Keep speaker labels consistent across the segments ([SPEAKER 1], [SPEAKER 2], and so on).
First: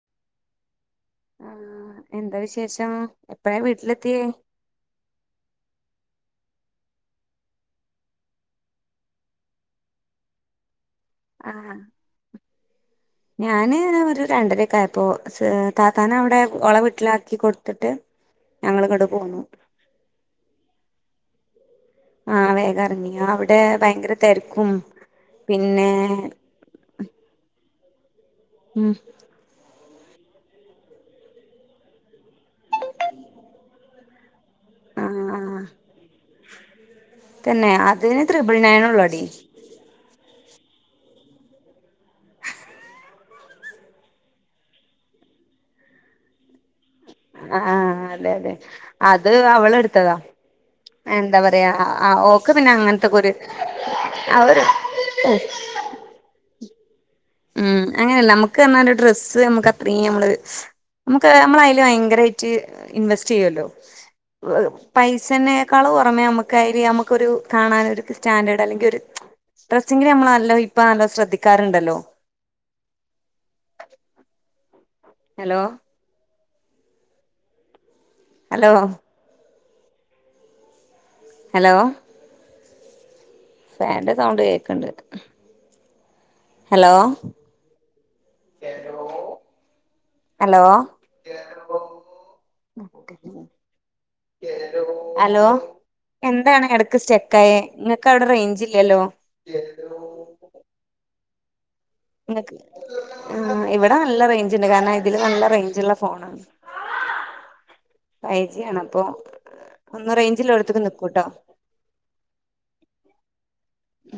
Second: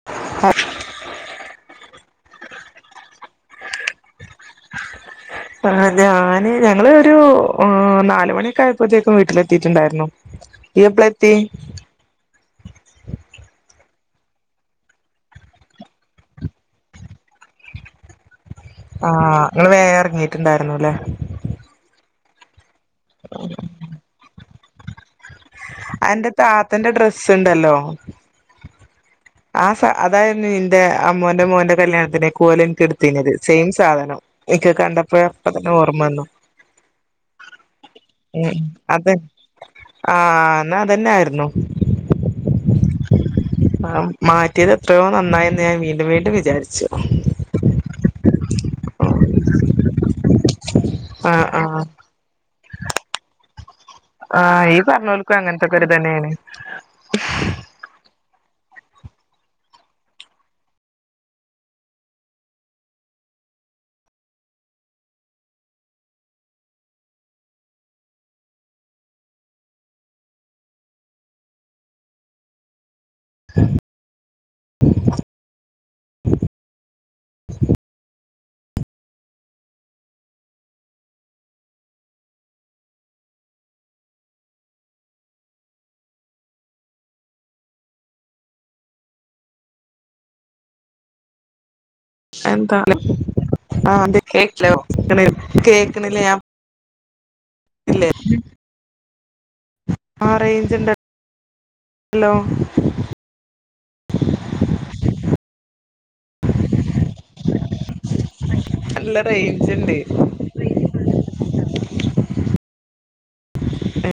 [SPEAKER 1] [inaudible]
[SPEAKER 2] ആഹ് എന്താ വിശേഷം എപ്പഴാ വീട്ടിലെത്തിയെ
[SPEAKER 1] ആഹ് ഞാൻ ഞങ്ങള് ഒരു നാലുമണിയക്കെ ആയപ്പോത്തേക്കും വീട്ടിലെത്തിട്ട്ണ്ടാരുന്നു ഇയ്യ് എപ്ലാ
[SPEAKER 2] ആഹ്
[SPEAKER 1] [inaudible]
[SPEAKER 2] ഞാന് ഒര് രണ്ടര ക്കായപ്പോ സ് തത്താന അവടെ ഓള വീട്ട്ലാക്കി കൊട്ത്ത്ട്ട്
[SPEAKER 1] ആഹ് ഇങ്ങൾ വേം അറങ്ങീട്ട്ണ്ടാരുന്നു ല്ലേ
[SPEAKER 2] ആഹ് വേഗം അറങ്ങി ആവ്ടെ ഭയങ്കര തെര്ക്കും
[SPEAKER 1] അന്റെ താത്തന്റെ ഡ്രെസ്സ് ഇണ്ടല്ലോ
[SPEAKER 2] ഉം
[SPEAKER 1] ആ സ അതാരുന്നു ഇന്റെ അമ്മോന്റെ മോന്റെ കല്യാണത്തിന്ക്ക് ഓല് ഇന്ക്ക് ഇട്ത്തീന്നത് സെയിം സാധനം ഇക്ക് കണ്ടപ്പോ അപ്പ
[SPEAKER 2] ആഹ്
[SPEAKER 1] തന്നെ ഓർമ്മന്നു
[SPEAKER 2] തന്നെ അതിന് ത്രിബിൾ
[SPEAKER 1] ഉം
[SPEAKER 2] നയൻ
[SPEAKER 1] അതെ
[SPEAKER 2] ഒള്ളടി
[SPEAKER 1] ആഹ് ന്നാതന്നെ ആരുന്നു മാ മാറ്റേത് എത്രയോ നന്നായിന്ന് ഞാൻ വീണ്ടും വീണ്ടും വിചാരിച്ചു
[SPEAKER 2] ആഹ് അതെ അതെ അത് അവള് എടുത്തതാ എന്താ
[SPEAKER 1] ആഹ്
[SPEAKER 2] പറയാ
[SPEAKER 1] ആഹ്
[SPEAKER 2] ആ ഓക്ക് പിന്നെ അങ്ങൻന്തൊക്കെ ഒര് ആ ഒര്
[SPEAKER 1] വെറുതെന്നെണ്
[SPEAKER 2] ഉം അങ്ങനെല്ല നമ്മുക്ക് എന്നാല് ഒരു ഡ്രസ്സ് നമുക്ക് അത്രിം നമ്മള് നമുക്ക് നമ്മളയ്ല് ഭയങ്കരായിറ്റ് ഇൻവെസ്റ്റ് ച്ചിയ്യല്ലോ പൈസന്നേക്കാളു പൊറമേ നമ്മുക്ക് അയില് നമുക്കൊരു കാണാനൊരു സ്റ്റാൻഡേർഡ് അല്ലെങ്കി ഒരു ഡ്രസ്സിങ്ങില് നമ്മള് നല്ലോ ഇപ്പ നല്ലൊ ശ്രദ്ധിക്കാറ്ണ്ടല്ലോ. Hello hello hello. ഫാന്റെ സൗണ്ട് കേക്ക്ണ്ട്. ഹലൊ. ഹലോ
[SPEAKER 1] എന്താ ആഹ് അതെ കേക്കണ്
[SPEAKER 2] ഹലൊ
[SPEAKER 1] കേക്കണില്ലേ ഞാൻ
[SPEAKER 2] എന്താണ് എടക്ക് സ്റ്റെ ക്കായെ ഇങ്ങക്ക് അവിടെ റെയ്ഞ്ച് ഇല്ലല്ലോ.
[SPEAKER 1] ആ റേയ്ഞ്ച്ണ്ട
[SPEAKER 2] ഇങ്ങക്ക് ആ ഇവിടെ നല്ല റെയ്ഞ്ച് ഇണ്ട്. കാര്ണം ഇതില് നല്ല റെയ്ഞ്ച്ള്ള ഫോണാണ്.
[SPEAKER 1] [inaudible]
[SPEAKER 2] ഫൈ ജി ആണ്. അപ്പൊ
[SPEAKER 1] നല്ല റേഞ്ച് ഉണ്ട്
[SPEAKER 2] ഒന്ന് റെയ്ഞ്ച് ള്ളോട്ത്ത്ക്ക് നിക്കുട്ടൊ.
[SPEAKER 1] ഏ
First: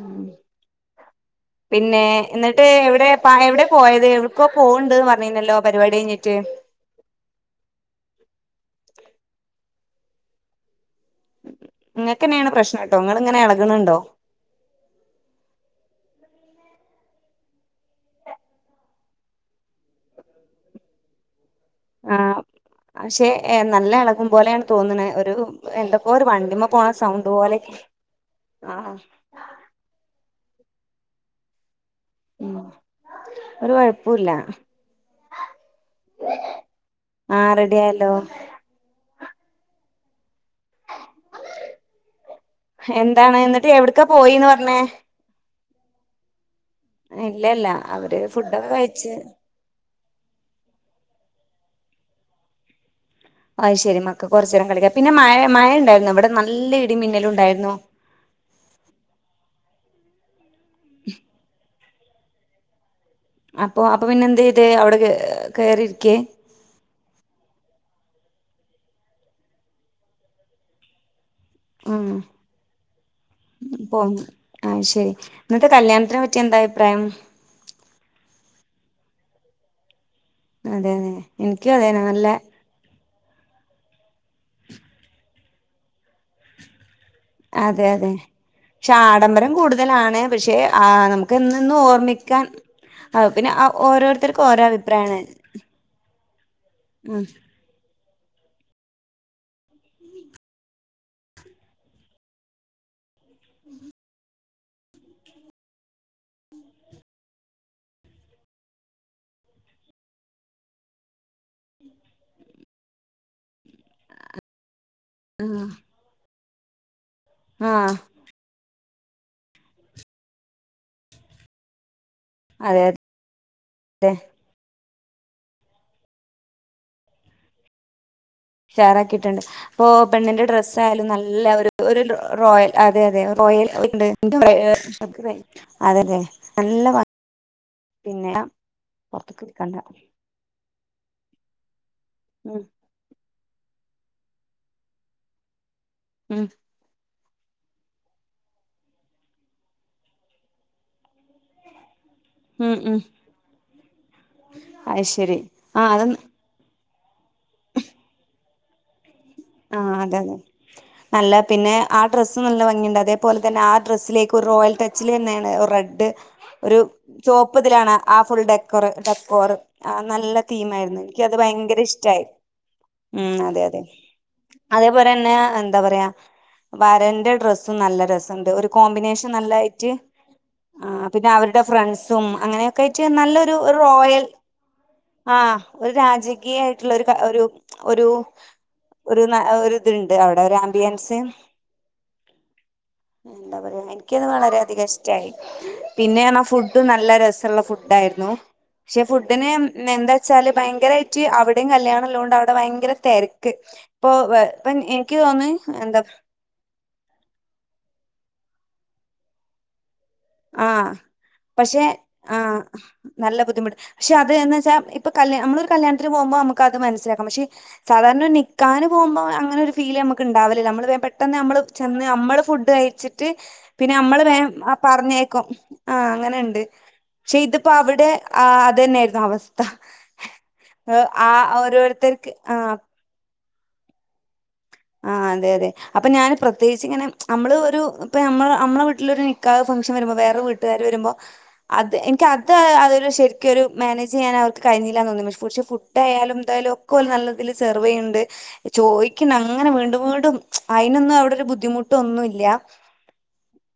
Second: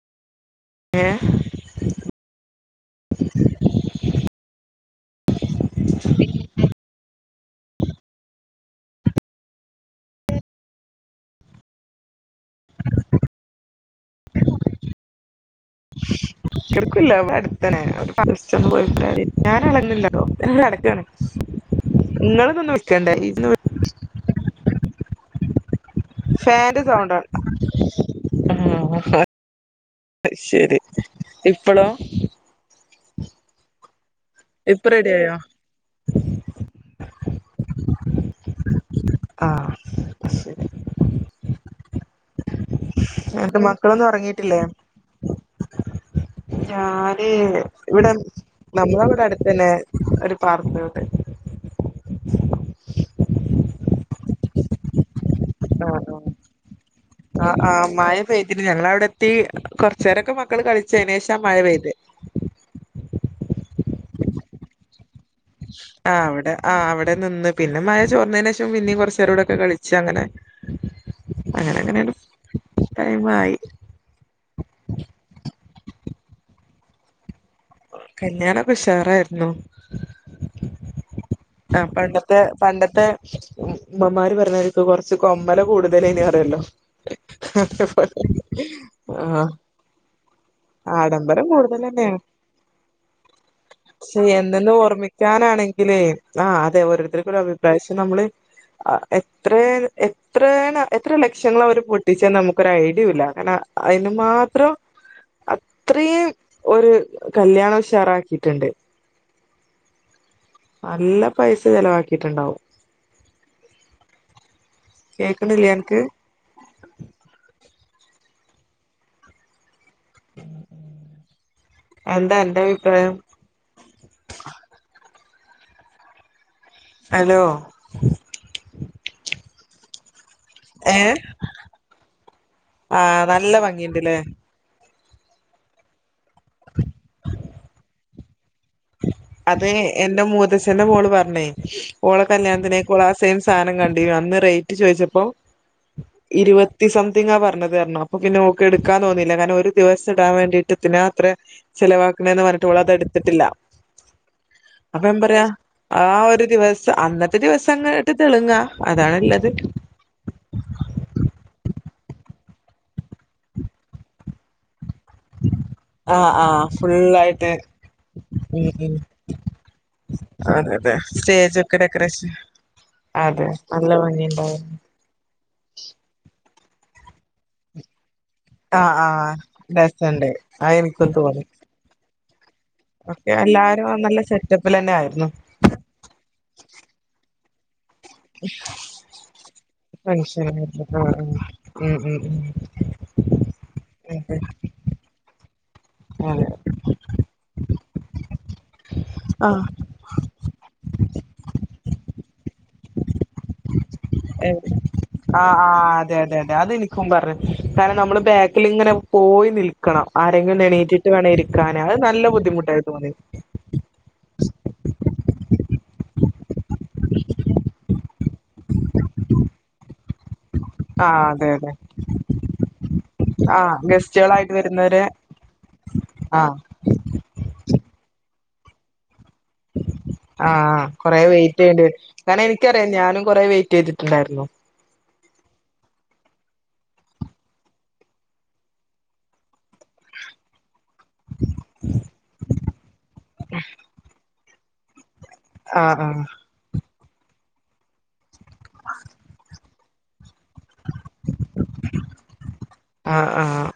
[SPEAKER 1] ഏ
[SPEAKER 2] പിന്നേ ഇന്നട്ട് എവിടെ ഇപ്പ എവിടെ പോയത്. എവിട്ക്കൊ പോവ്ണ്ട്ന്ന് പറ്ഞ്ഞീന്യല്ലോ പരിപാടി കഴിഞ്ഞിട്ട്. ഇങ്ങക്കന്നേണ് പ്രശ്നട്ടൊ. ഇങ്ങള് ഇങ്ങനെ എളക്ണ് ഇണ്ടോ.
[SPEAKER 1] എട്ക്കൂല്ല. ഇവിടെ അടുത്തനെ. [unintelligible] പോയി ഞാൻ എളകില്ലാട്ടോ. ഞാന് നടക്കാണ്.
[SPEAKER 2] ആഹ്. പക്ഷെ നല്ല എളകും പോലെയാണ് തോന്ന്ണെ. ഒരു എന്തൊക്കോ ഒരു വണ്ടിമ്മെ
[SPEAKER 1] ഫാന്റെ
[SPEAKER 2] പോണ
[SPEAKER 1] സൗണ്ടാണ്
[SPEAKER 2] സൗണ്ട് പോലെയൊക്കെ. ആഹ്.
[SPEAKER 1] അഹ് ശെരി ഇപ്പളൊ.
[SPEAKER 2] ഉം ഒരു കൊഴപ്പുല്ല
[SPEAKER 1] ഇപ്പൊ റെഡ്യായോ
[SPEAKER 2] ആഹ് റെഡി ആയല്ലോ.
[SPEAKER 1] ആഹ് ശരി
[SPEAKER 2] എന്താണ്
[SPEAKER 1] എന്നിട്ട്
[SPEAKER 2] ഇന്നട്ട് എവിട്ക്കാ
[SPEAKER 1] മക്കളൊന്നും
[SPEAKER 2] പോയിന്ന്
[SPEAKER 1] ഉറങ്ങിട്ടില്ലേ
[SPEAKER 2] പറ്ഞ്ഞെ.
[SPEAKER 1] ഞാന് ഇവിടെ
[SPEAKER 2] അവര് ഫുഡൊക്കെ കഴിച്ച്
[SPEAKER 1] നമ്മളെവിടെ അടു പിന്നെ ഒരു പാർക്ക് മുണ്ട്.
[SPEAKER 2] അയ് ശെരി. മക്കക്ക് കൊറ്ച്ചേരം കളിക്കാം. പിന്നെ മഴ മഴ
[SPEAKER 1] ആഹ്
[SPEAKER 2] ഇണ്ടായിരുന്നു.
[SPEAKER 1] ആഹ്
[SPEAKER 2] ഇവിടെ നല്ല ഇടിമിന്നലും ഇണ്ടായിരുന്നു.
[SPEAKER 1] പെയ്തിട്ടില്ല. ഞങ്ങളവിടെ എത്തി. കൊറ്ച്ചേരൊക്കെ മക്കൾ കളിച്ചു. അയിന് ശേഷ മഴ പെയ്തെ.
[SPEAKER 2] അപ്പൊ അപ്പൊ പിന്നെ എന്ത് ചെയ്ത് അവിടെ കേ
[SPEAKER 1] ആ
[SPEAKER 2] കേറിയിരിക്കേ
[SPEAKER 1] അവിടെ ആ അവിടെ നിന്ന്. പിന്നെ മഴ ചോർന്നേന് ശേഷം പിന്നിം കൊറ്ച്ചേരം കൂടൊക്കെ കളിച്ചു. അങ്ങനെ അങ്ങനെ അങ്ങനാണ്ട് ടൈമായി.
[SPEAKER 2] ഓ ആഹ് ശെരി. ഇന്നത്തെ കല്യാണത്തിനെ പറ്റി എന്താ അഭിപ്രായം.
[SPEAKER 1] കല്യാണൊക്കെ ഉഷാറായിരുന്നു.
[SPEAKER 2] അതെലേ
[SPEAKER 1] ആ പണ്ടത്തെ പണ്ടത്തെ ഉമ്മമാര് പറഞ്ഞ മാതിരിക്ക് കൊറച്ച് കൊമ്മല കൂടുതലേനി. ല്ലോ
[SPEAKER 2] അതെ
[SPEAKER 1] ആഹ്.
[SPEAKER 2] കുടുതലാണ് പക്ഷെ. ആ നമുക്ക്
[SPEAKER 1] ആഡംബരം
[SPEAKER 2] എന്നെന്നും
[SPEAKER 1] കൂടുതലെന്നേണ്.
[SPEAKER 2] ഓർമ്മിക്കാൻ ആ പിന്നെ ആ
[SPEAKER 1] പക്ഷെ
[SPEAKER 2] ഓരോരുത്തർക്കും ഓരോ
[SPEAKER 1] എന്നന്ന്
[SPEAKER 2] അഭിപ്രായാണ്
[SPEAKER 1] ഓർമ്മിക്കാനാണെങ്കിലേ ആ അതെ ഓരോരുത്തർക്കും ഒരുഭി ഇപ്രാവശ്യം നമ്മള് ആ എത്രെ എത്രെണ് എത്ര ലക്ഷങ്ങള് അവർ പൊട്ടിച്ചെന്ന് നമുക്ക് ഒരു ഐഡിയുല്ല കാരണം അയിന് മാത്രം ഇത്രീം ഒരു കല്യാണം ഉഷാറാക്കിയിട്ട്ണ്ട് നല്ല പൈസ ചെലവാക്കിട്ടുണ്ടാവും കേക്കണില്ലേ അനക്ക്
[SPEAKER 2] ആഹ്
[SPEAKER 1] എന്താ അന്റെ
[SPEAKER 2] അതെ അ
[SPEAKER 1] അഭിപ്രായം
[SPEAKER 2] [unintelligible]
[SPEAKER 1] ഹലോ
[SPEAKER 2] ഷെയർ ആക്കിയിട്ടുണ്ട് പ്പൊ പെണ്ണിന്റെ ഡ്ര
[SPEAKER 1] ഏ
[SPEAKER 2] യാലും നല്ല ഒരു ഒരു റോയൽ
[SPEAKER 1] ആ
[SPEAKER 2] അതെ അതെ
[SPEAKER 1] നല്ല
[SPEAKER 2] റോയൽ
[SPEAKER 1] ഭംഗിയുണ്ടല്ലേ
[SPEAKER 2] ഇണ്ട് അതതെ നല്ല വ പിന്നെ പുറത്ത്ക്ക്
[SPEAKER 1] അത്
[SPEAKER 2] എടുക്കണ്ട
[SPEAKER 1] എന്റെ മൂതച്ഛന്റെ മോള് പറഞ്ഞേ ഓള
[SPEAKER 2] ഉം
[SPEAKER 1] കല്യാണത്തിനേ ഓള സെയിം സാധനം കണ്ട അന്ന് റേറ്റ് ചോദിച്ചപ്പോ
[SPEAKER 2] ഉം
[SPEAKER 1] ഇരുപ ത്തി സംതിങ്ങാ പറഞ്ഞത് ര്ണു അപ്പൊ പിന്നെ ഓക്ക് എടുക്കാൻ തോന്നില്ല കാരണം ഒരു ദിവസം ഇടാൻ വേണ്ടിയിട്ട് പിന്നെ അത്ര ചെലവാക്കണന്ന് പറഞ്ഞട്ട്
[SPEAKER 2] ഉം
[SPEAKER 1] ഓള്
[SPEAKER 2] ഉം
[SPEAKER 1] അതെടുത്തിട്ടില്ല
[SPEAKER 2] അത്
[SPEAKER 1] അപ്പ എം
[SPEAKER 2] ശരി
[SPEAKER 1] പറയാ
[SPEAKER 2] ആ അത്
[SPEAKER 1] ആഹ് ഒരു ദിവസം അന്നത്തെ ദിവസം അങ്ങോട്ട് തെളുങ്ങാ അതാണല്ലത്
[SPEAKER 2] ആഹ് അതെ അതെ നല്ല പിന്നെ ആഹ് ഡ്രസ്സ് നല്ല ഭംഗിയുണ്ട് അതേ പോലെ തന്നെ ആഹ് ഡ്രസ്സിലേക്ക് ഒരു റോയൽ ടച്ചിൽ തന്നെയാണ് ഒരു റെഡ്
[SPEAKER 1] ആഹ് ആഹ്
[SPEAKER 2] ഒരു
[SPEAKER 1] ഫുള്ളായിട്ട്
[SPEAKER 2] ചോപ്തിലാണ് ആഹ് ഫുൾ
[SPEAKER 1] ഉം
[SPEAKER 2] ഡക്കറ്
[SPEAKER 1] ഉം
[SPEAKER 2] ഡെക്കോർ ആഹ് നല്ല തീം ആയിരുന്നു
[SPEAKER 1] സ്റ്റേജക്കെ ഡെക്കറേഷൻ അതെ നല്ല ഭംഗിണ്ടായിരുന്നു
[SPEAKER 2] അതേപോലെന്നെ എന്താ പറയാ വരന്റെ ഡ്രെസ്സും നല്ല ഡ്രസ്
[SPEAKER 1] ആഹ്
[SPEAKER 2] കോമ്പിനേഷൻ
[SPEAKER 1] ആഹ്
[SPEAKER 2] നല്ലായിട്ട്
[SPEAKER 1] രസണ്ട് അത് എനിക്കും
[SPEAKER 2] പിന്നെ
[SPEAKER 1] തോന്നി
[SPEAKER 2] അവരുടെ ഫ്രണ്ട്സും അങ്ങനെ [unintelligible]
[SPEAKER 1] ഒക്കെ
[SPEAKER 2] നല്ലൊരു
[SPEAKER 1] എല്ലാരും നല്ല
[SPEAKER 2] റോയൽ
[SPEAKER 1] സെറ്റപ്പിലെന്നെ ആയിരുന്നു
[SPEAKER 2] ആഹ് ഒരു രാജകീയയിട്ടുള്ള ഒരു ഒരു
[SPEAKER 1] [inaudible]
[SPEAKER 2] ഒരു ന ഒ ഇതുണ്ട് അവിടെ
[SPEAKER 1] ഫങ്ഷൻ
[SPEAKER 2] ഒരു
[SPEAKER 1] ആഹ്
[SPEAKER 2] ആംബിയൻസ്
[SPEAKER 1] ആഹ് ഉം ഉം ഉം
[SPEAKER 2] എന്താ പറയാ എനിക്കത്
[SPEAKER 1] അതെ
[SPEAKER 2] വളരെയധിക ഇഷ്ടായി പിന്നെയാണാ
[SPEAKER 1] അതെ
[SPEAKER 2] ഫുഡ് ഡും നല്ല രസള്ള ഫുഡായിരുന്നു പക്ഷെ ഫുഡിന് എന്താ [unintelligible] ച്ചാല് ഭയങ്കരായിട്ട് അവിടേം കല്യാണല്ലോണ്ട് അവിടെ ഭയങ്കര തെരക്ക് ഇപ്പൊ
[SPEAKER 1] ആഹ്
[SPEAKER 2] [unintelligible] ഇനിക്ക് തോന്നുന്നു
[SPEAKER 1] ആഹ് ആഹ്
[SPEAKER 2] എന്താ
[SPEAKER 1] അതെ അതെ അതെനിക്ക് പറഞ്ഞു കാരണം നമ്മള് ബാക്കിൽങ്ങനെ പോയി നിൽക് ക്കണം ആരെങ്കിലും
[SPEAKER 2] ആ
[SPEAKER 1] എണീറ്റിട്ട് വേണം ഇരിക്കാന്
[SPEAKER 2] പക്ഷെ
[SPEAKER 1] അത് നല്ല
[SPEAKER 2] ആ
[SPEAKER 1] ബുദ്ധിമുട്ടായി തോന്നിയത്
[SPEAKER 2] നല്ല ബുദ്ധിമുട്ട് പക്ഷെ അത് എന്ന്ച്ചാ ഇപ്പൊ കല്യാ നമ്മള് കല്യാണത്തിന് പോകുമ്പോ നമുക്ക് അത് മനസ്സിലാക്കാം പക്ഷെ സാധാരണ ഒരു നിക്കാഹിന് പോകുമ്പോ അങ്ങനെ ഒരു ഫീല് നമുക്ക് ഉണ്ടാവലി ന
[SPEAKER 1] ആഹ്
[SPEAKER 2] പെട്ടെന്ന്
[SPEAKER 1] അതെ
[SPEAKER 2] നമ്മള്
[SPEAKER 1] അതെ
[SPEAKER 2] ചെന്ന് നമ്മള് ഫുഡ് കഴിച്ചിട്ട്
[SPEAKER 1] ആഹ്
[SPEAKER 2] പിന്നെ നമ്മള് വേം
[SPEAKER 1] ഗസ്റ്റുകളായിട്ട് വരുന്നവരെ
[SPEAKER 2] പറഞ്ഞേക്കും ആഹ് അങ്ങനെണ്ട് പക്ഷെ ഇതിപ്പോ അവടെ അത് തന്നെയായിരുന്നു അവസ്ഥ
[SPEAKER 1] ആഹ്
[SPEAKER 2] ഏഹ്
[SPEAKER 1] കൊറെ
[SPEAKER 2] ആ
[SPEAKER 1] വെയിറ്റ് ചെയ്യേണ്ടി വരും
[SPEAKER 2] ഓരോരുത്തർക്ക്
[SPEAKER 1] കാരണം
[SPEAKER 2] ആ
[SPEAKER 1] എനിക്കറിയാം ഞാനും കൊറെ വെയിറ്റ് ചെയ്തിട്ടുണ്ടായിരുന്നു
[SPEAKER 2] ആഹ് അതെ അതെ അപ്പൊ ഞാന് പ്രത്യേകിച്ച് ഇങ്ങനെ നമ്മള് ഒരു ഇപ്പ നമ്മ നമ്മളെ വീട്ടിലരു നിക് നിക്കാഹ് ഫങ്ൻ വരുമ്പോ വേറെ വീട്ടി ട്ടുകാർ വരുമ്പോ അത് എനിക്ക അത് അതൊരു ശരിക്കൊരു മാനേജ് ചെയ്യാൻ അവർക്ക് കഴിഞ്ഞില്ലന്ന് തോന്നി പക്ഷെ പക്ഷെ ഫുഡ്
[SPEAKER 1] ആഹ്
[SPEAKER 2] ആയാലും എന്തായാലും ഒക്കെ ഓല് നല്ലതിൽ സെർവ് ചെയ്യുന്നുണ്ട് ചോദിക്ക ങ്ങനെ വീണ്ടും വീണ്ടും അയിനൊന്നും അവിട ഒരു ബുദ്ധിമുട്ടൊന്നുല്ല
[SPEAKER 1] ആഹ് ആഹ്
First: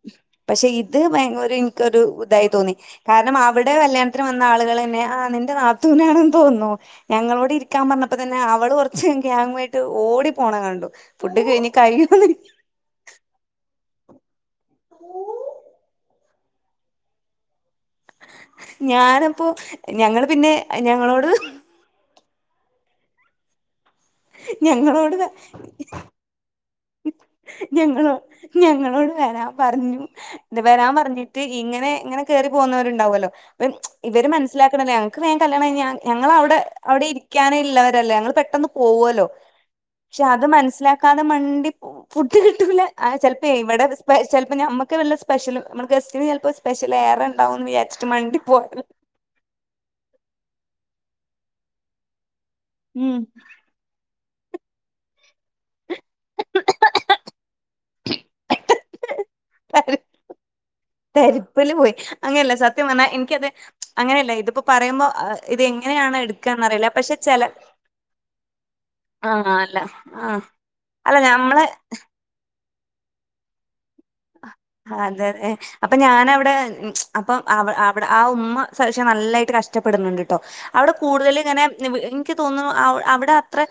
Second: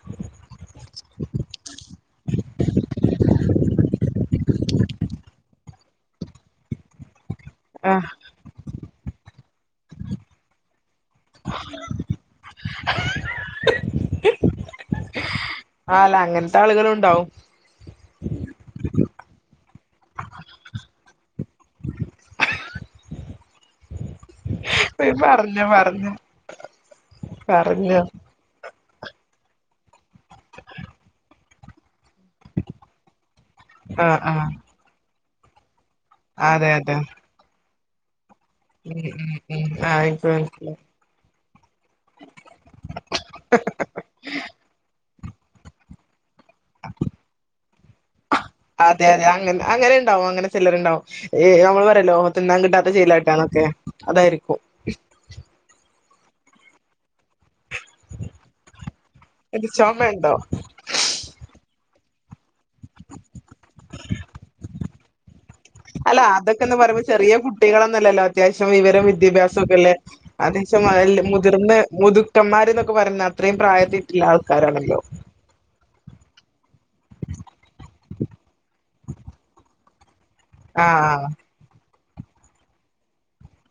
[SPEAKER 2] പക്ഷെ ഇത് ഭയങ്കര എനിക്കൊരു ഇതായി തോന്നി കാരണം അവിടെ കല്യാണത്തിന് വന്ന ആളുകൾ തന്നെ ആഹ് നിന്റെ നാത്തൂനാണെന്ന് തോന്നുന്നു ഞങ്ങളോട് ക്കാൻ
[SPEAKER 1] ആഹ്
[SPEAKER 2] പറഞ്ഞപ്പോ തന്നെ അവള് കുറച്ച ഗ്യാങ്ങുമായിട്ട് ഓടി പോണ കണ്ടു ഫുഡ് കഴിഞ്ഞ് കയ്യൊന്നു
[SPEAKER 1] ആ അല്ല അങ്ങൻത്തെ ആളുകളും ഉണ്ടാവും.
[SPEAKER 2] ഞാനപ്പോ ഞങ്ങള് പിന്നെ ഞങ്ങളോട് ഞങ്ങളോട്
[SPEAKER 1] പറഞ്ഞോ പറഞ്ഞോ പറഞ്ഞോ
[SPEAKER 2] ഞങ്ങളോ ഞങ്ങളോട് വരാൻ പറഞ്ഞു വരാൻ പറഞ്ഞിട്ട് ഇങ്ങനെ ഇങ്ങനെ കേറി പോന്നവര് ഇണ്ടാവു അല്ലോ ഇം
[SPEAKER 1] ആഹ്
[SPEAKER 2] ഇവര്
[SPEAKER 1] ആഹ്
[SPEAKER 2] മനസിലാക്കണല്ലേ ഞങ്ങക്ക് വേഗം കല്യാണം കഴിഞ്ഞാ ഞങ്ങളവിടെ
[SPEAKER 1] അതെ അതെ
[SPEAKER 2] അവിടെ ഇരിക്കാനിള്ളവരല്ലേ ഞങ്ങൾ പെട്ടെന്ന്
[SPEAKER 1] ഉം
[SPEAKER 2] പോവല്ലോ
[SPEAKER 1] ഉം ഉം ആഹ്
[SPEAKER 2] പക്ഷെ
[SPEAKER 1] ഇൻക്ക്
[SPEAKER 2] അത്
[SPEAKER 1] മനസ്സിലായി
[SPEAKER 2] മനസ്സിലാ ക്കാതെ മണ്ടി ഫുഡ് കിട്ടൂല അഹ് ചെലപ്പോ ഇവിടെ ചെലപ്പോ ഞമ്മക്ക് വല്ല സ്പെഷ്യല് നമ്മുടെ ഗസ്റ്റിന് ചെലപ്പോ സ്പെഷ്യൽ ഏറെ ഇണ്ടാവും എന്ന് വിചാരിച്ചട്ട് മണ്ടി പോയ
[SPEAKER 1] അതെ അതെ അങ്ങേ അങ്ങനെ ഉണ്ടാവും അങ്ങനെ ചെലരുണ്ടാവും ഏഹ് നമ്മള് പറയല്ലോ ലോഹ തിന്നാൻ കിട്ടാത്ത
[SPEAKER 2] ഉം
[SPEAKER 1] ചെയ്ലായിട്ടാണ് എന്നൊക്കെ- അതായിരിക്കും. എത് ചോമ ഇണ്ടോ?
[SPEAKER 2] തെരപ്പില് പോയി അങ്ങനെയല്ല സത്യം പറഞ്ഞാ എനിക്കത് അങ്ങനെ അല്ല ഇതിപ്പോ പറയുമ്പോ ഇത് എങ്ങനെയാണ്
[SPEAKER 1] അല്ല അതൊക്കെന്ന്
[SPEAKER 2] എടുക്കാന്നറിയില്ല
[SPEAKER 1] പറയുമ്പോ
[SPEAKER 2] പക്ഷെ
[SPEAKER 1] ചെറിയ
[SPEAKER 2] ചെല
[SPEAKER 1] കുട്ടികളൊന്നുമല്ലല്ലോ അത്യാവശ്യം വിവരം
[SPEAKER 2] ആഹ്
[SPEAKER 1] വിദ്യാഭ്യാസം ഒക്കെ
[SPEAKER 2] അല്ല
[SPEAKER 1] ഇല്ലേ.
[SPEAKER 2] ആഹ്
[SPEAKER 1] അത് ഇശം
[SPEAKER 2] അല്ല
[SPEAKER 1] മയില്ല
[SPEAKER 2] ഞമ്മളെ
[SPEAKER 1] മുതിർന്ന മുതുക്കന്മാര എന്നൊക്കെ പറയുന്ന അത്രയും പ്രായത്തി റ്റുള്ള ആൾക്കാരാണല്ലോ.
[SPEAKER 2] ഏഹ് ഏഹ്. അപ്പൊ ഞാനവിടെ അപ്പൊ അവിടെ ആ ഉമ്മ ശശ നല്ലായിട്ട് കഷ്ടപ്പെടുന്നുണ്ട്. ട്ടോ അവിടെ
[SPEAKER 1] ആഹ്
[SPEAKER 2] കൂടുതലും ഇങ്ങനെ നി വീ നിക്ക് തോന്ന്ണു അവിടെ അത്രെ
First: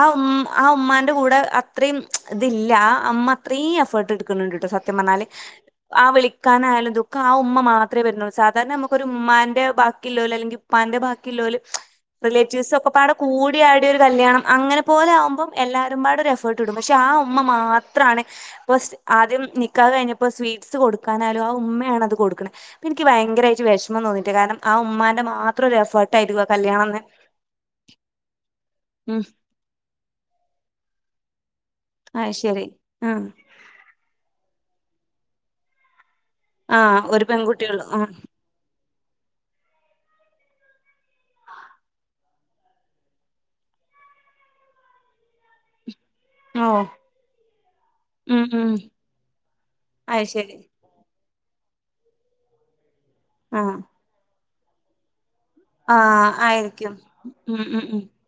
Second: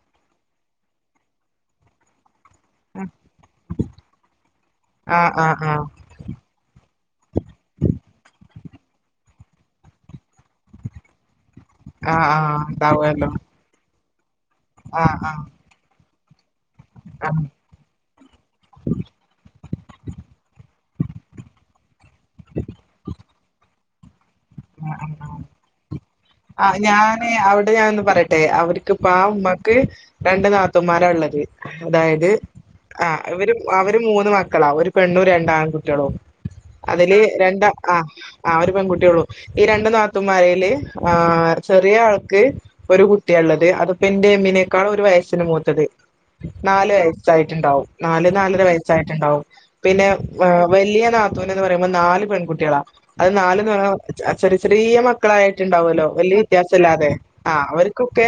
[SPEAKER 2] ആ ഉമ് ആ ഉമ്മാന്റെ കൂടെ അത്രയും ഇത് ഇൽ ല് ആ അമ്മ അത്രീം എഫേർട്ട് എടുക്കണിണ്ട് കേട്ടോ സത്യം പറഞ്ഞാല്.
[SPEAKER 1] ആഹ് ആഹ് ആഹ്
[SPEAKER 2] ആ വിളിക്കാനായാലും ദുഃഖം ആ ഉമ്മ മാത്രെ വരുന്നുള്ളൂ സാധാരണ നമുക്ക് ഒരു ഉമ്മാന്റെ ബാക്കി ഇല്ലോല് അല്ലെങ്കി പ്പാന്റെ ബാക്കി ഇല്ലോല്
[SPEAKER 1] ആഹ്
[SPEAKER 2] ഒരു
[SPEAKER 1] ആഹ്
[SPEAKER 2] റിലേറ്റീവ്സ് ഒക്കെ പാടെ കൂ
[SPEAKER 1] ഉണ്ടാവുമല്ലോ
[SPEAKER 2] ടി ആടി ഒരു കല്യാണം അങ്ങനെ പോലെ
[SPEAKER 1] ആഹ് ആഹ്
[SPEAKER 2] ആവുമ്പം എല്ലാരും പാട് ഒരു എഫർട്ട് എടുക്കും പക്ഷെ ആ ഉമ്മ
[SPEAKER 1] ആഹ്
[SPEAKER 2] മാത് ത്രാണ് ഫസ് ആദ്യം നിക്കാഹ് കഴിഞ്ഞപ്പോ സ്വീറ്റ്സ് കൊടുക്കാനാലും ആ ഉമ്മയാണ് അത് കൊടുക്കണെ അപ്പം എനിക്ക് ഭയങ്കരായിറ്റ് വിഷമം തോന്നിയിട്ടാ കാരണം ആ
[SPEAKER 1] ആഹ്
[SPEAKER 2] ഉമ്മാന്റെ മാത്രം ഒരു എഫേർട്ട് ആയിരിക്കും
[SPEAKER 1] ആഹ്
[SPEAKER 2] കല്യാണം ന്ന്.
[SPEAKER 1] ഞാന് അവിടെ ഞാനൊന്ന് പറയട്ടെ അവര്ക്ക് ഇപ്പ ആ ഉമ്മാക്ക് രണ്ട് നാത്തൂന്മാര ഇള്ളത്. അതായത്
[SPEAKER 2] അത് ശരി
[SPEAKER 1] ആ
[SPEAKER 2] ആഹ്
[SPEAKER 1] ഇവര് അവര് മൂന്ന് മക്കളാ ഒരു പെണ്ണും രണ്ട് ആൺകുട്ടികളും.
[SPEAKER 2] ആഹ്
[SPEAKER 1] അതില്
[SPEAKER 2] ഒരു
[SPEAKER 1] രണ്ട
[SPEAKER 2] പെൺകുട്ടിയുള്ളൂ
[SPEAKER 1] ആഹ് ആ ഒരു പെൺകുട്ടിയുള്ളൂ. ഈ രണ്ടു നാത്തൂൻമാരില് ആ ചെറിയ ആൾക്ക് ഒരു കുട്ടിയാ ഇള്ളത് അതിപ്പോ എൻ്റെ ഇമ്മിനേക്കാളു ഒരു വയസ്സിന് മൂത്തത്.
[SPEAKER 2] ഓ
[SPEAKER 1] നാല് വയസ്സായിറ്റിണ്ടാവും നാല്
[SPEAKER 2] ഉം
[SPEAKER 1] നാലര
[SPEAKER 2] ഉം
[SPEAKER 1] വയസ്സായിട്ടുണ്ടാവും പിന്നെ
[SPEAKER 2] അത് ശരി
[SPEAKER 1] വലിയ നാ ത്തൂന് ന്ന് പറയുമ്പോ നാല് പെൺകുട്ടികളാ അത് നാല്ന്ന്
[SPEAKER 2] ആഹ്
[SPEAKER 1] പറ ചെ ചെറിയ മ ക്കളായിട്ടുണ്ടാവു അല്ലോ
[SPEAKER 2] ആഹ്
[SPEAKER 1] വലിയ വ്യത്യാസം
[SPEAKER 2] ആയിരിക്കും
[SPEAKER 1] ഇല്ലാതെ ആ
[SPEAKER 2] ഉം ഉം ഉം
[SPEAKER 1] അവർക്കൊക്കെ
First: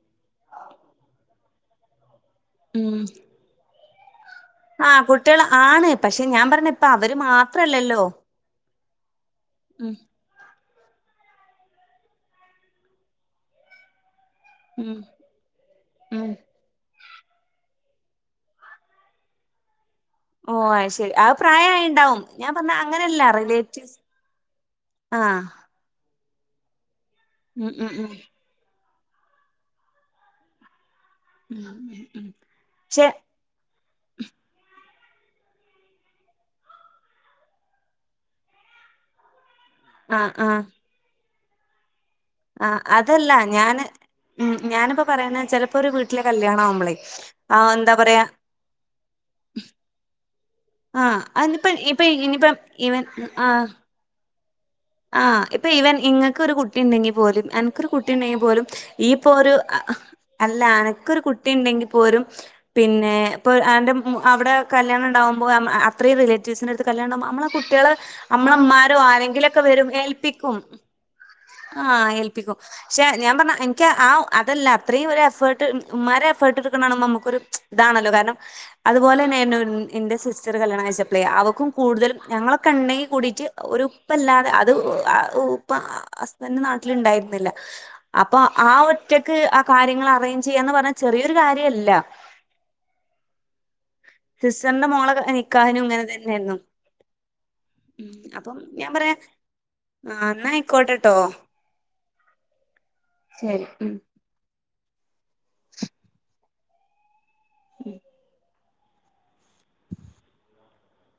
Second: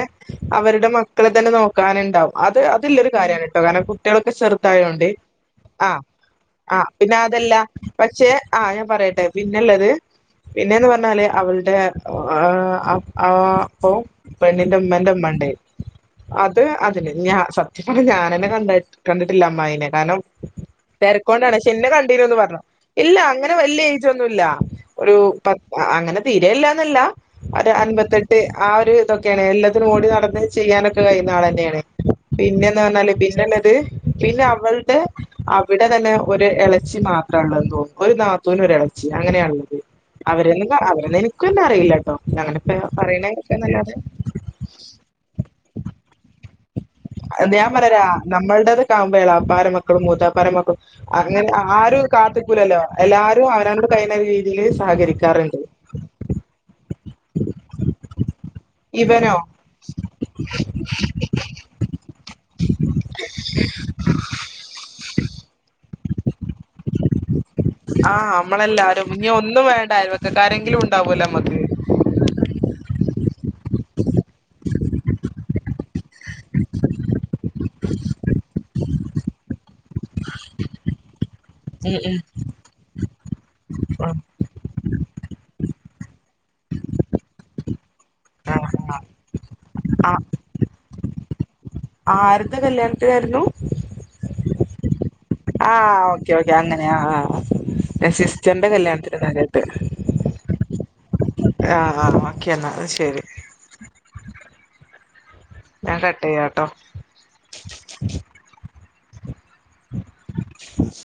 [SPEAKER 1] അവരുടെ മക്കളെ തന്നെ നോക്കാനുണ്ടാവും അത്
[SPEAKER 2] ഉം
[SPEAKER 1] അതില്ലൊരു കാര്യാണ് ട്ടോ കാരണം കുട്ടികളൊക്കെ ചെറ്
[SPEAKER 2] ആഹ്
[SPEAKER 1] ട്ടായോണ്ട്
[SPEAKER 2] കുട്ടികൾ ആണ്
[SPEAKER 1] ആഹ്
[SPEAKER 2] പക്ഷെ ഞാൻ പറഞ്ഞ ഇപ്പ
[SPEAKER 1] ആഹ്
[SPEAKER 2] അവര്
[SPEAKER 1] പിന്നെ അതല്ല
[SPEAKER 2] മാത്രല്ലല്ലോ
[SPEAKER 1] പക്ഷേ ആഹ് ഞാൻ പറയട്ടെ പിന്നെ ഇള്ളത്
[SPEAKER 2] ഉം
[SPEAKER 1] പിന്നെന്ന് പറഞ്ഞാല് അവൾടെ ആഹ് ആഹ് അപ്പൊവും പെണ്ണിന്റെ
[SPEAKER 2] ഉം
[SPEAKER 1] ഇമ്മന്റെ ഇമ്മ ഇണ്ട്
[SPEAKER 2] ഉം
[SPEAKER 1] അ ത് അതിന് ഞാ സത്യം പറഞ്ഞ ഞാൻ അന്നെ കണ്ട കണ്ടിട്ടില്ല അമ്മായിനെ കാരണം
[SPEAKER 2] ഓ അത് ശരി അത്
[SPEAKER 1] തെരക്കൊണ്ട് ആണ് ക്ഷെ എന്നെ
[SPEAKER 2] പ്രായായിണ്ടാവും
[SPEAKER 1] കണ്ടീനുന്ന്
[SPEAKER 2] ഞാൻ
[SPEAKER 1] പറഞ്ഞു
[SPEAKER 2] പറഞ്ഞ
[SPEAKER 1] ഇല്ല
[SPEAKER 2] അങ്ങനെയല്ല
[SPEAKER 1] അങ്ങനെ വലിയ
[SPEAKER 2] റിലേറ്റീവ്സ്
[SPEAKER 1] ഏജ് ഒന്നും ഇല്ല. ഒരു
[SPEAKER 2] ആഹ്
[SPEAKER 1] പത്ത് അങ്ങനെ തീരെ ഇല്ല എന്നല്ല ഒരു
[SPEAKER 2] ഉം ഉം ഉം
[SPEAKER 1] അൻപത്തെട്ട് ആ ഒരു ഇതൊക്കെയാണ് എല്ലാത്തിനും ഓടി നടന്ന് ചെയ്യാനൊക്കെ കയ്യുന്ന
[SPEAKER 2] ഉം
[SPEAKER 1] ആളന്നെയാണ്
[SPEAKER 2] ഉം ഉം
[SPEAKER 1] പിന്നെന്ന്
[SPEAKER 2] പക്ഷെ
[SPEAKER 1] പറഞ്ഞാല് പിന്നെ ഇല്ലത് പിന്നെ അവൾടെ അവിടെ തന്നെ ഒരു ഇളച്ചി മാത്രേ ഉള്ളന്ന് തോന്നും ഒരു നാ ഒരേളച്ചി. അങ്ങനെയള്ളത്.
[SPEAKER 2] ആഹ്
[SPEAKER 1] അവര
[SPEAKER 2] ആഹ്
[SPEAKER 1] അവ എനക്ക് തന്നെ അറിയില്ല ട്ടോ.
[SPEAKER 2] ആഹ് അതല്ല. ഞാന് ഉം. ഞാനിപ്പോ പറയുന്ന വെച്ച ചിലപ്പോ ഒരു വീട്ടിലെ കല്യാണവുമ്പളെ
[SPEAKER 1] അഹ് ത് ഞാൻ പറരാ മ്മക്കാമ്പോ എളാപ്പാടെ മക്കളും മൂതാപ്പാടെ മക്കളും
[SPEAKER 2] ആഹ്
[SPEAKER 1] അങ്ങനെ
[SPEAKER 2] അനിപ്പ ഇപ്പ
[SPEAKER 1] ആരും
[SPEAKER 2] ഇനിയിപ്പം
[SPEAKER 1] കാത്തിക്കൂലല്ലോ.
[SPEAKER 2] ഇവൻ
[SPEAKER 1] എല്ലാരും
[SPEAKER 2] ആഹ്
[SPEAKER 1] അവനോന്റെ കൈന രീതിയില്
[SPEAKER 2] ആഹ്
[SPEAKER 1] സഹകരിക്കാറുണ്ട്
[SPEAKER 2] ഇപ്പൊ ഈവൻ ഇങ്ങൾക്ക് ഒരു കുട്ടി ഉണ്ടെങ്കി പോലും എനക്കൊരു കുട്ടി ഉണ്ടെങ്കി പോലും ഈപ്പോ
[SPEAKER 1] ഇവനോ
[SPEAKER 2] ഒരു അല്ല അനക്കൊ രു കുട്ടി ഉണ്ടെങ്കി പോരും പിന്നെ ഇപ്പൊ അന്റെ അവിടെ കല്യാ ണ്ടാകുമ്പോ അത്രയും റിലേറ്റീവ്സിന്റെ അടുത്ത്ല്യാ ണ്ടാക്പ നമ്മെ കുട്ടികള് നമ്മമ്മാരോ ആരോങ്കിലോ
[SPEAKER 1] ന്നും വേണ്ട അയൽവക്കക്കാരെങ്കിലും ണ്ടാവലോ നമക്ക്.
[SPEAKER 2] ആഹ് ഏൽപ്പിക്കും. പക്ഷെ ഞാൻ പറഞ്ഞ എനിക്ക് ആഹ് അതല്ല അത്രയും ഒരു എഫേർ ട്ട്. ഉമ്മാര് എഫേർട്ട് എടുക്കാണ കാണുമ്പോ നമുക്കൊരു ഇതാണല്ലോ കാരണം അതുപോലെ തന്നെ എന്റെ സിസ് റ്ററ് കല്യാണ കഴിച്ചപ്ലേ അവക്കും
[SPEAKER 1] ഉം ഉം
[SPEAKER 2] കൂടുതലും ഞങ്ങളൊക്കെ ണ്ടെങ്കി കൂടിയിട്ട് ഒരു
[SPEAKER 1] ഉം
[SPEAKER 2] താണ്. അത് ഇപ്പ ഹസ്ബന്റ് നാട്ടില് ണ്ടായിരുന്നില്ല. അപ്പൊ ആഹ്
[SPEAKER 1] ആ
[SPEAKER 2] ഒറ്റക്ക് ആഹ് കാര്യങ്ങൾ അറേഞ്ച് ചെയ്യാന്ന് പറഞ്ഞാ ചെറിയൊരു കാര്യല്ല.
[SPEAKER 1] ആരുടെ കല്യാണത്തിനായിരുന്നു.
[SPEAKER 2] സിസ്റ്ററുടെ മോള
[SPEAKER 1] ആ
[SPEAKER 2] നിക്കാഹിനും ഇങ്ങനെ
[SPEAKER 1] ഓക്കെ ഓക്കെ
[SPEAKER 2] തന്നെയായിരുന്നു.
[SPEAKER 1] അങ്ങനെ ആ ആ
[SPEAKER 2] ഉം അപ്പം
[SPEAKER 1] സിസ്റ്ററിന്റെ
[SPEAKER 2] ഞാൻ പറയാ
[SPEAKER 1] കല്യാണത്തിന് കേട്ട്
[SPEAKER 2] ആഹ് ന്നാ ആയിക്കോട്ടെട്ടോ.
[SPEAKER 1] ആഹ് ആഹ് ഒക്കെ ന്നാ അപ്പൊ ശരി.
[SPEAKER 2] ശരി ഉം
[SPEAKER 1] ഞാൻ കട്ട് ചെയ്യാട്ടോ.
[SPEAKER 2] ഉം
[SPEAKER 1] [inaudible]